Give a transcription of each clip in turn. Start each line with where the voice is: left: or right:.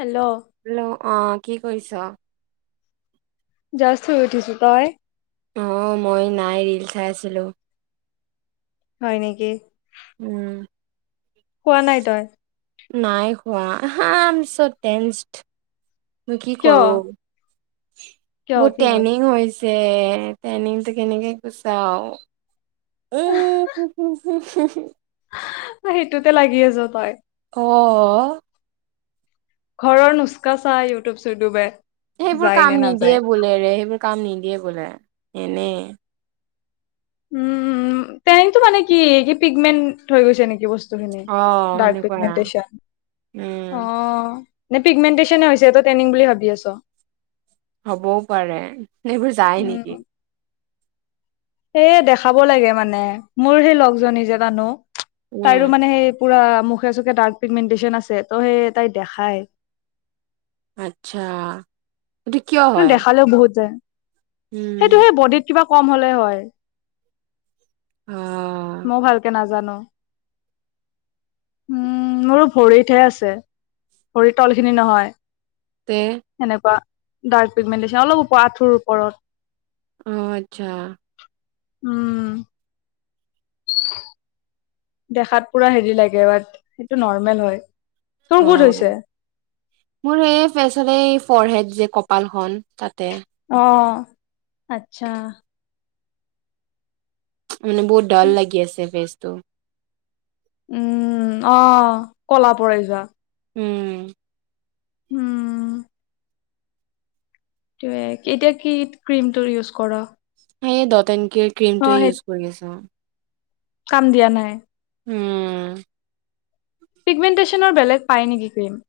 left: Hello
right: hello অ কি কৰিছ।
left: জাষ্ট শুই উঠিছোঁ তই।
right: অ মই নাই ৰীল চাই আছিলো।
left: হয় নেকি।
right: উম।
left: হোৱা নাই তই।
right: নাই হোৱাে [unintelligible] কি
left: কিয়
right: কৰো।
left: কিয়
right: বহুত
left: কি হ'ল
right: টেনিং হৈছে যে টেনিংটো কেনেকে কৈছে আৰু। উম হ হ।
left: হা--সেইটোতে লাগি আছ তই।
right: অ।
left: ঘৰৰ নুচকা চা ইউটিউব চউটিউবে।
right: সেইবোৰ কাম নিদিয়ে বোলেৰে, সেইবোৰ কাম নিদিয়ে বোলে। এনেই।
left: উম তেনতটো মানে কি, সি পিগমেণ্ট হৈ গৈছে নেকি বস্তু [unintelligible]
right: অ সেনেকুৱা উম
left: নে পিগমেণ্টেচনে হৈছে, তই ট্ৰেইনিং বুলি ভাবি আছ?
right: হ'বও পাৰে, এইবোৰ যায় নেকি
left: এ দেখাব লাগে মানে, মোৰ সেই লগজনী যে ৰানু
right: উম
left: তাইৰো মানে সেই পুৰা মুখে-চুখে ডাৰ্ক পিগমেণ্টেচন আছে, ত' সেই তাই দেখাই।
right: আচ্ছা এইটো কিয়
left: [unintelligible]
right: হয়?
left: দেখালেও বহুত যায়। সেইটো
right: উম
left: সেই বডিত কিবা কম হ'লে হয়।
right: অ
left: মই ভালকে নাজানো। [inaudible] উম, মোৰো ভৰিতহে আছে, ভৰিৰ তল খিনি
right: তে
left: নহয়। এনেকুৱা। ডাৰ্ক পিগমেণ্টেচন, অলপ ওপৰত, আঁঠুৰ ওপৰত।
right: অ' আচ্ছা
left: উম দেখাত পুৰা হেৰি লাগে, বাত সেইটো নৰ্মেল হয়। তোৰ ক'ত
right: অ',
left: হৈছে
right: মোৰ সেই [unintelligible] ফৰহেড যে কপালখন, তাত।
left: অ' আচ্ছা
right: মানে বহুত ডৰ লাগি আছে, বেচ তুম।
left: উম, অ' ক'লা পৰি যোৱা।
right: উম।
left: উম তে, এতিয়া কি ক্ৰীমটো ইউজ কৰ?
right: সেই দত এন কি ক্ৰীমটোৱে
left: সেই
right: ইউজ কৰি আছোঁ মই।
left: কাম দিয়া নাই?
right: উম
left: পিগমেণ্টেশ্যনৰ বেলেগ পায় নেকি ক্ৰীম?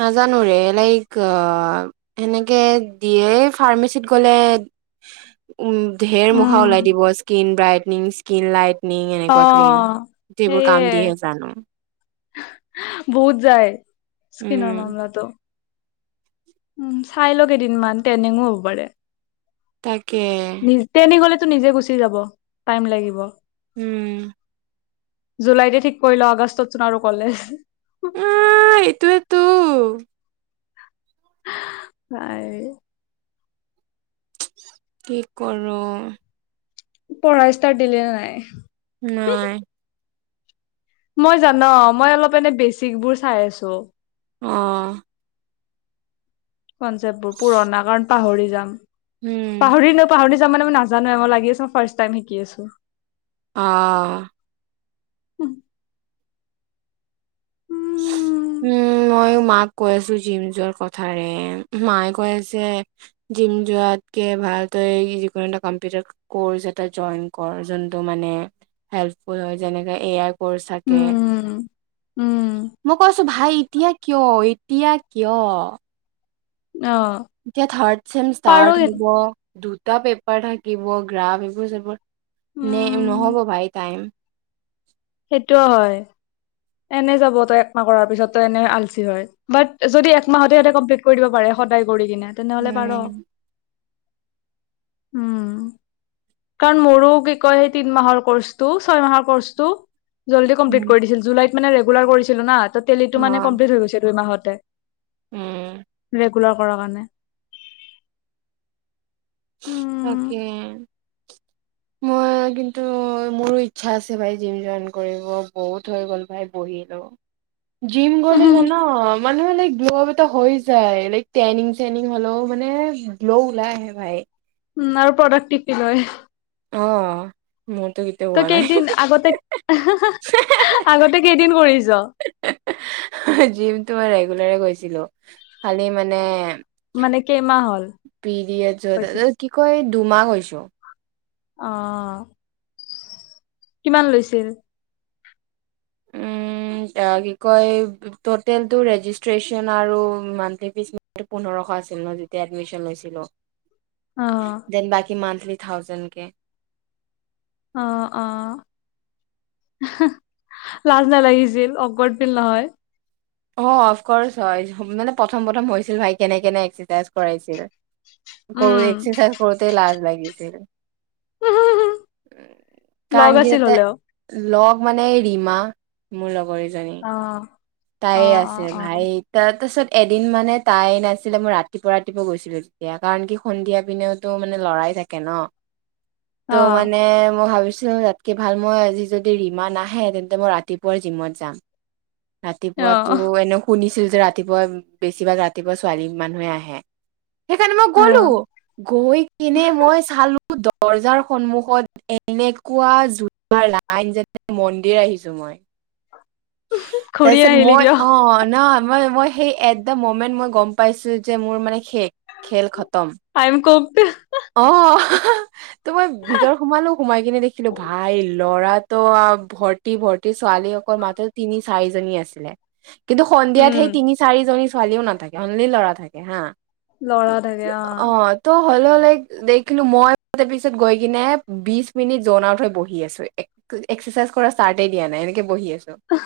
right: নাজানো ৰে, লাইক সেনেকে দিয়ে ফাৰ্মাচীত গলে উ ঢেৰ মখা
left: উম
right: ওলাই দিব, স্কিন ব্ৰাইটনিং, স্ক কিন লাইট নিং
left: অ
right: এনেকুৱা ক্ৰীম, সেইবোৰ কাম
left: সেয়ে
right: দিয়ে জানো!
left: বহুত যায়।
right: উম
left: স্কিনৰ মামলাটো। উম, চাই ল কেইদিনমান, তেনিংও হ'ব পাৰে।
right: তাকে
left: টো নিজে গুচি যাব, টাইম লাগিব।
right: উম
left: জুলাইতে ঠিক কৰি ল, আগষ্টতচোন আৰু কলেজ
right: উম, এইটোৱেতো!
left: হায়ৰে
right: কি কৰোঁ!
left: [unintelligible] ষ্টাৰ্ট দিলি নে নাই?
right: নাই
left: মই জান, বৰ্তমান মই অলপ এনে বেচিক বোৰ চাই আছো।
right: অ'
left: কনচেপ্টবোৰ, পুৰণা কাৰণ পাহৰি যাম।
right: উম,
left: পাহৰিলে পাহৰি যাম, মানে মই নাজানো মই লাগি আছোঁ মই ফাৰ্ষ্ট টাইম শিকি আছো।
right: অ'
left: [inaudible] উম
right: উম, মইও মাক কৈ আছো জিম যোৱাৰ কথাৰে, মায়ে কৈ আছে জিম যোৱাতকে ভাল তই যিকোনো এটা কম্পিউটাৰ ক'ৰ্চ এটা জইন কৰ জোনটো মানে হেল্পফুল হয়, যেনেকে এ আই ক'ৰ্চ থাকে।
left: উম উম
right: মই কৈছো ভাই এতিয়া কিয়, এত তিয়া কিয়?
left: অ
right: এতিয়া থাৰ্ড চেম
left: পাৰো
right: ষ্টাৰ্ট হ'ব দুটা পেপাৰ থাকিব, গ্ৰাফ, এইবোৰ [unintelligible] নে
left: উম
right: নহ'ব ভাই টাইম।
left: সেইটো হয়। এনে যাব তই একমাহ কৰাৰ পিছত, তই এনেও আলচি হয়। বাত, যদি একমাহতে সিহঁতে কমপ্লিট কৰি দিব পাৰে, সদায় কৰি কিনে তেনেহ'লে পাৰ।
right: উম,
left: উম কাৰণ মোৰো কি কয়, সেই তিন মাহৰ কৰ্চটো, ছয় মাহৰ কৰ্চটো জল্দি
right: উম,
left: কমপ্লিট কৰি দিছিল, জুলাইত মানে ৰেগুলাৰ কৰিছিলো না ত' তেলীটো মানে
right: অ',
left: কমপ্লিট হৈ গৈছে দুই মাহত। তে
right: উম
left: একো [unintelligible] নাই।
right: তাকে। মোৰ কিন্তু, মোৰো ইচ্ছা আছে ভাই জিম জইন কৰিব বহুত হৈ গ'ল ভাই বহিলো। জিম গ'ল যানা
left: উম
right: মানে। গ্লো' এটা হৈ যায়। লাইক টেনিং চেনিং হলেও মানে গ্লো' ওলাই আহে ভাই।
left: উম আৰু প্ৰডেক্ট কি কি লয়।
right: অ। মোৰতো কেতিয়াও
left: তই
right: হোৱা নাই।
left: কেইদিন আগতে, আগতে কেইদিন কৰিছ।
right: জিমটো মই গৈছিলো খালি মানে।
left: মানে কেইমাহ হ'ল হৈছে
right: পিৰিয়াজ কি কয়। দুমাহ হৈছোঁ।
left: অহ কিমান লৈছিল।
right: কি কয় টোতেল টো ৰেজিষ্ট্ৰেশচন আৰু মান্থলি ফিজ পোন্ধৰশ আছিল, ন যেতিয়া এডমিশন লৈছিলোঁ।
left: অ
right: দেন বাকি মান। [unintelligible]
left: অ অ লাজ নালাগিছিল, অফদ পিল নহয়।
right: অ অফকৰ্চ হয় মানে, প্ৰথম প্ৰথম হৈছিল ভাই কেনে কেনে এক্সেৰচাইজ কৰাইছিল। কৰো
left: উম
right: এক্সাইজ কৰোতে লাজ লাগে। হৈছে।
left: লগ
right: কাৰগি
left: আছিল
right: এটা
left: হলেও
right: লগ। মানে ৰীমা মোৰ লগৰ এ।
left: অহ।
right: তাই আছে ভাই তাত। তাৰপাছত এদিন মানে তাই নাছিলে মই ৰাতিপুৱা ৰাতিপুৱা গৈছিলো, তেতিয়া কাৰণ কি সন্ধিয়া পিনেওতো মানে লৰাই থাকে ন। ত
left: অ
right: মানে মই ভাবিছ- ছো, তাতকে ভাল মই আজি যদি ৰিমা নাহে, তেন্তে মই ৰাতিপুৱাই জিমত যাম।
left: অ
right: ৰাতিপুৱাতো এনে শুনি- ছিল যে, ৰাতিপুৱা বেছিভাগ, ৰাতিপুৱা ছোৱালী মানুহে আহে। সেইকাৰণে মই
left: অ
right: গলোঁ। গৈ কিনে মই চালোঁ- [unintelligible] দৰ্জাৰ সন্মুখত এনেকুৱা জুতাৰ লাইন যেনে মন্দিৰ আহিছোঁ মই।
left: ঘূৰি
right: তাৰপিছত
left: আহিলি
right: মই,
left: কিয়
right: অহ না- মই মই, সেই এট দ্য মমেন্ট মই গম পাইছোঁ যে মোৰ মানে- শেষ। খেল খতম।
left: আই এম কুকড
right: অহ হ হ। হ হ। তো মই ভিতৰত সোমালোঁ। সোমাই কিনে দেখিলোঁ, ভাই ল'ৰা- তো ভৰ্তি ভৰ্তি ছোৱালী অকল মাতে- তিনি চাৰিজনী আছিলে। কিন্তু সন্ধিয়াত
left: উম
right: সেই তিনি চাৰিজনী- ছোৱালীও নাথাকে। অনলি ল'ৰা থাকে। হা।
left: ল'ৰা থাকে, অহ।
right: অ ত হ'লেও লাইক দেখিলোঁ মই [unintelligible] পিছত গৈ কিনে বিচ মিনিট জ'ন আউট হৈ বহি আছোঁ। এক এক্সাৰচাইজ কৰা ষ্টাৰ্টেই দিয়া নাই, এনেকে বহি আছোঁ।
left: আহ!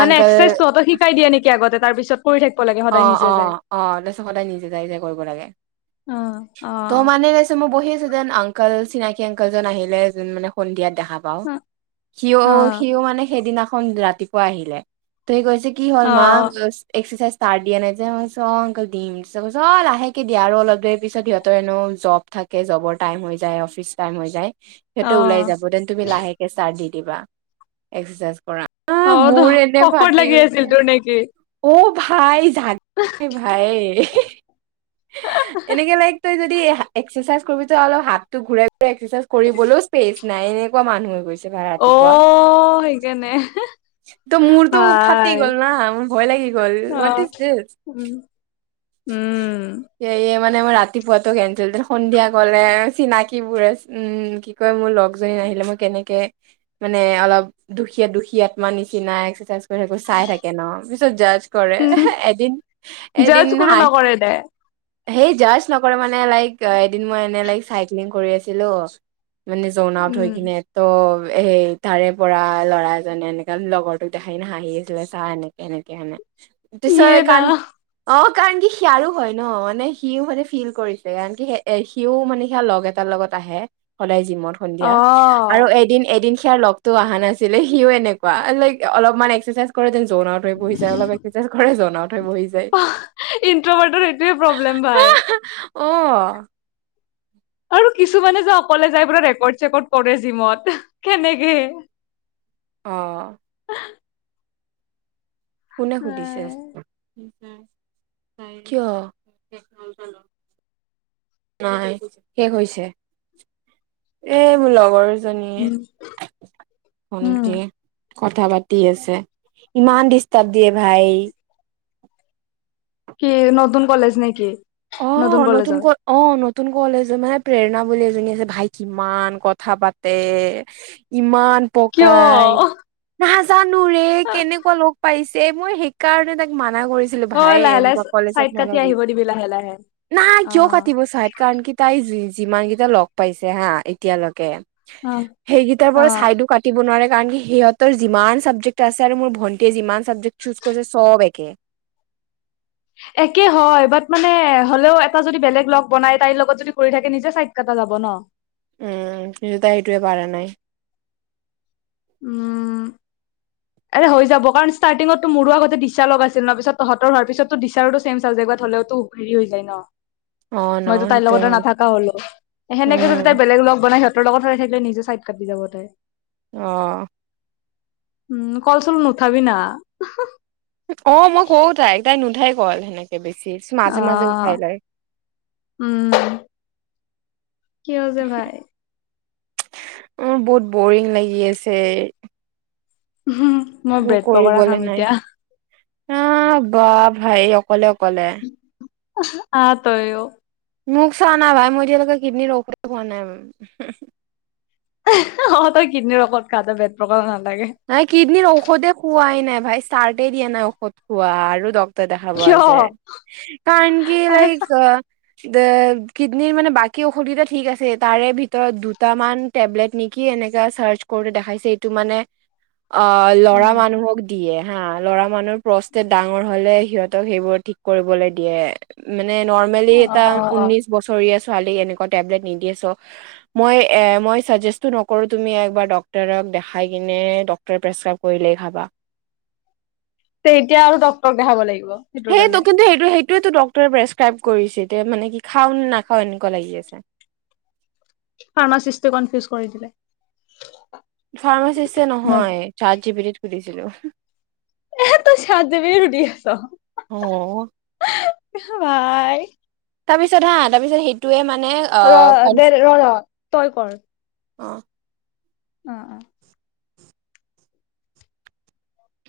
left: মানে এক্সাৰচাইজ তহঁতক শিকাই দিয়ে নেকি আগতে তাৰ পিছত কৰি থাক-
right: অহ অহ, অহ, তাৰ পিছত সদায় নিজে যাই যাই কৰিব লাগে।
left: অ অ
right: ত' মানে চ মই বহি- যে যেন আংকল, চিনাকি আংকল যোন আহিলে, যোন মানে সন্ধিয়াত- দেখা পাওঁ। সিওঁ,
left: অ
right: সিওঁ মানে সেইদিনা- খন ৰাতিপুৱা আহিলে। ত সি কৈছ- যে কি হ'ল
left: অ
right: ম? এক্সাৰচাইজ- ষ্ট্ৰাৰ্ট দিয়া নাই যে? অ চ, অ আংকল দিম। চ কৈছোঁ, অ লাহেকে দিয়া, আৰু অলপ দেৰি পিছত সিহঁতৰ এনেও জব্‌ থাকে। জব্‌ৰ টাইম হৈ যায়, অফিচ টাইম হৈ যায়। সিহঁতে
left: অ
right: ওলাই যাব, দেন তুমি লাহেকে ষ্ট্ৰাৰ্ট দি- দিবা এক্সাৰচাইজ কৰা। আহ
left: অহ ত',
right: মোৰ এনে
left: অকৱাৰ্ড
right: ফাটি
left: লাগি
right: গৈছে
left: আছিল তোৰ নেকি?
right: অ ভাই- থাকে ভাই, হি হি। এনেকে লাইক তই য- দি হা, এক্সাৰচাইজ কৰিবিটো অলপ হাতটো ঘূৰাই ঘূৰাই এক্সাৰচাইজ কৰিবলৈও স্পেচ নাই। এনেকুৱা মানুহে গৈছে। তি ভা,
left: অ
right: ৰাতিপুৱা।
left: সেইকাৰণে
right: ত' মোৰতো ফাটি গ'ল না। মোৰ ভয় লাগি গ'ল। What
left: oh,
right: is this
left: um, um.
right: এ মানে মোৰ ৰাতিপুৱটো কেনচেল দে। সন্ধিয়া গ'লে, চিনাকিবোৰে চি, উম। কি কয়, মোৰ লগজনী আহিলে মই কেনেকে, মানে অলপ দুখী দুখী আত্মা নিচিনা এক্সাৰচাইজ- তো চাই থাকে ন পিছত য কৰে
left: উম,
right: এদিন এদিন
left: জাজ কোনো
right: নাই,
left: নকৰে দে।
right: সেই জাষ্ট নকৰে মানে লাইক এদিন মই এনেই লাইক চাইক্লিং কৰি আছিলো। মানে জন আউট হৈ
left: উম।
right: কিনে তো সেই তাৰে পৰা ল'ৰা এজনে এনেককা লগৰটোক দেখাই হাঁহি আছিলে, চাহ এেনেকে এনেকে সেনে দিছ
left: ইয়ে
right: কাৰণ
left: ৰাম।
right: অ কাৰণ কি সিয়াৰো হয় ন মানে সিও মানে ফিল কৰিছে কাৰন কি সিও মানে সিয় লগ এটাৰ লগত আহে সদায় জিমত সন্ধিয়া আৰু
left: অ',
right: এদিন-এদিন লগতো অহা নাছিলে সিও এনেকুৱা লাইক অলপমান এক্সাৰচাইজ কৰে, জনাটো বহি যায় অলপ [inaudible] যায়
left: অ ইনট্ৰভাৰ্টৰ এইটোৱে প্ৰব্লেম ভাই,
right: অ
left: আৰু কিছুমানে যে অকলে যাই পুৰা ৰেকৰ্ড চেকৰ্ড কৰে জিমত কেনেকে,
right: অ, '
left: [unintelligible]
right: কোনে সুধিছে।
left: উম,
right: কিয়। নাই শেষ হৈছে। এ মোৰ লগৰ জনীয়ে
left: উম,
right: শকি কথা পাতি আছে। ইমান ডিষ্টাৰ্ব দিয়ে ভাই।
left: কি নতুন কলেজ নাই কি।
right: অ,
left: নতুন কলেজৰ?
right: নতুনকৈ অ ন নতুন কলে যে মানে প্ৰেৰণা বুলি এজনী আছে। ভাই কিমান কথা পাতে ইমান
left: কিয়?
right: পকাই
left: অ',
right: [inaudible] নুৰে কেনেকুৱা লগ পাইছ স মোৰ শিক কাৰণে তাক মাত না কৰিছিলো ভায়ে
left: লাহে লাহে
right: এনেকুৱা কলেজত
left: চাইড কাটি
right: নলোবি
left: আহিব দিবি লাহে লাহে।
right: নাই কিয় কাটিব
left: অ'।
right: চাইট কাৰণ কি তাই যি, যিমান কেইটা লগ পাইছে হা এতিয়ালৈকে
left: অ',
right: সেইকেইটাৰ পৰা
left: অ'।
right: ছাইদো কাটিব নোৱাৰে। কাৰণ সিহঁতৰ যিমান চাবজেক্ট আছে আৰু মোৰ ভন্টীয়ে যিমান চাবজেক্ট চুজ কৰিছে চব একে।
left: একে হয়, বাট মানে হ'লেও এটা যদি বেলেগ লগ বনাই তাইৰ লগত যদি কৰি থাকে নিজে চাইড কটা যাব ন।
right: উম কিন্ত তাই সেইটোৱে পাৰা নাই।
left: উম। আৰে হৈ যাব কাৰণ ষ্টাৰ্টিঙত তো মোৰো আগতে দিছা লগাইছিল ন, পিছত তহঁতৰো হয় পিছতো দিচাৰো ছেম চাবজেকত হলেতো হেৰি হৈ যায় ন।
right: অ', ন
left: মইতো তাইৰ
right: সেইটো
left: লগতে
right: হয়
left: নাথাকা হ'লো, সেনেকে যদি
right: উম
left: তাই বেলেগ লগ বনাই সিহ [unintelligible] থাকিলে নিজে চাইট কাটি যাব তাই।
right: অ।
left: উম কলচল নুথাবি না, উমহো।
right: অ মই কলো তাইক, তাই নু নুঠাই ক'ল। বেছি,
left: অ
right: মাজে মাজে উঠাই লয়।
left: উম কিয় যে ভাই।
right: উম, বহুত বৰিং লাগি আছে।
left: মই
right: একো
left: ব্ৰেড পকৰা
right: কৰিবলৈ
left: খাম
right: নাই,
left: এতিয়া
right: আহ বা ভাই অ অলক। কলে।
left: আ-হা, আহ তইও।
right: মোক চা না ভাই মই এতিয়ালৈকে কিডনৰ ঔষধে নাই মই, উম-হ।
left: আহ-হা অ, তই কিডনিৰ ঔষধ খাই তই বেডপক [inaudible]
right: নাই কিডনীৰ ঔষধে পোৱাই নাই। ভাই চাৰ্টে দিয়া নাই ঔষধ খোৱা আৰু ডক দেখা পোৱা
left: কিয় অ
right: যায় [unintelligible] দে, কিডনীৰ মানে বাকী ঔষুধা ঠিক আছে তাৰে ভিতৰত দুটামান টেবলেট নেকি এনেকা চাৰ্চ কৰোতে দেখাইছে এইটো মানে অ' ল'ৰা মানুহক দিয়ে। হা ল'ৰা মানুহৰ প্ৰস্ত ডাঙৰ হলে সিহতক সেইবোৰ ঠিক কৰিবলৈ দিয়ে। নে নৰ্মেলি এটা ঊনিশ বছৰীয়া [unintelligible] এনেকুৱা টেবলেট নিদিয়ে চো, মই এ মই চাগেষ্টটো নকৰোঁ, তুমি একবাৰ ডক্টোৰক দেখাই কিনে ডক্টৰে প্ৰেছক্ৰাইব কৰিলেই খাবা।
left: তেতিয়া আৰু ডক্তৰক দেখাব লাগি
right: সেইটো কিন্তু সেইটো সেই। এইটোৱেই তো ডক্তৰে প্ৰেছক্ৰাইব কৰিছে, এতিয়া মানে কি খাও নে নাখাও এনেকুৱা লাগি আছে।
left: ফাৰ্মাচিষ্ট কনফিউজ কৰি দিলে।
right: ফাৰ্মাচিষ্ট নহয়, চাৰ্চ গিপিতিত সুধিছিলো।
left: এ তই চাত গিপিতিত সুধি আছ।
right: অ'।
left: আহ বাই।
right: তাৰপিছ হা, তাৰ পিছত সেইটোে মানে অ' কন
left: [unintelligible] তই কৰ।
right: অ।
left: অঁ অঁ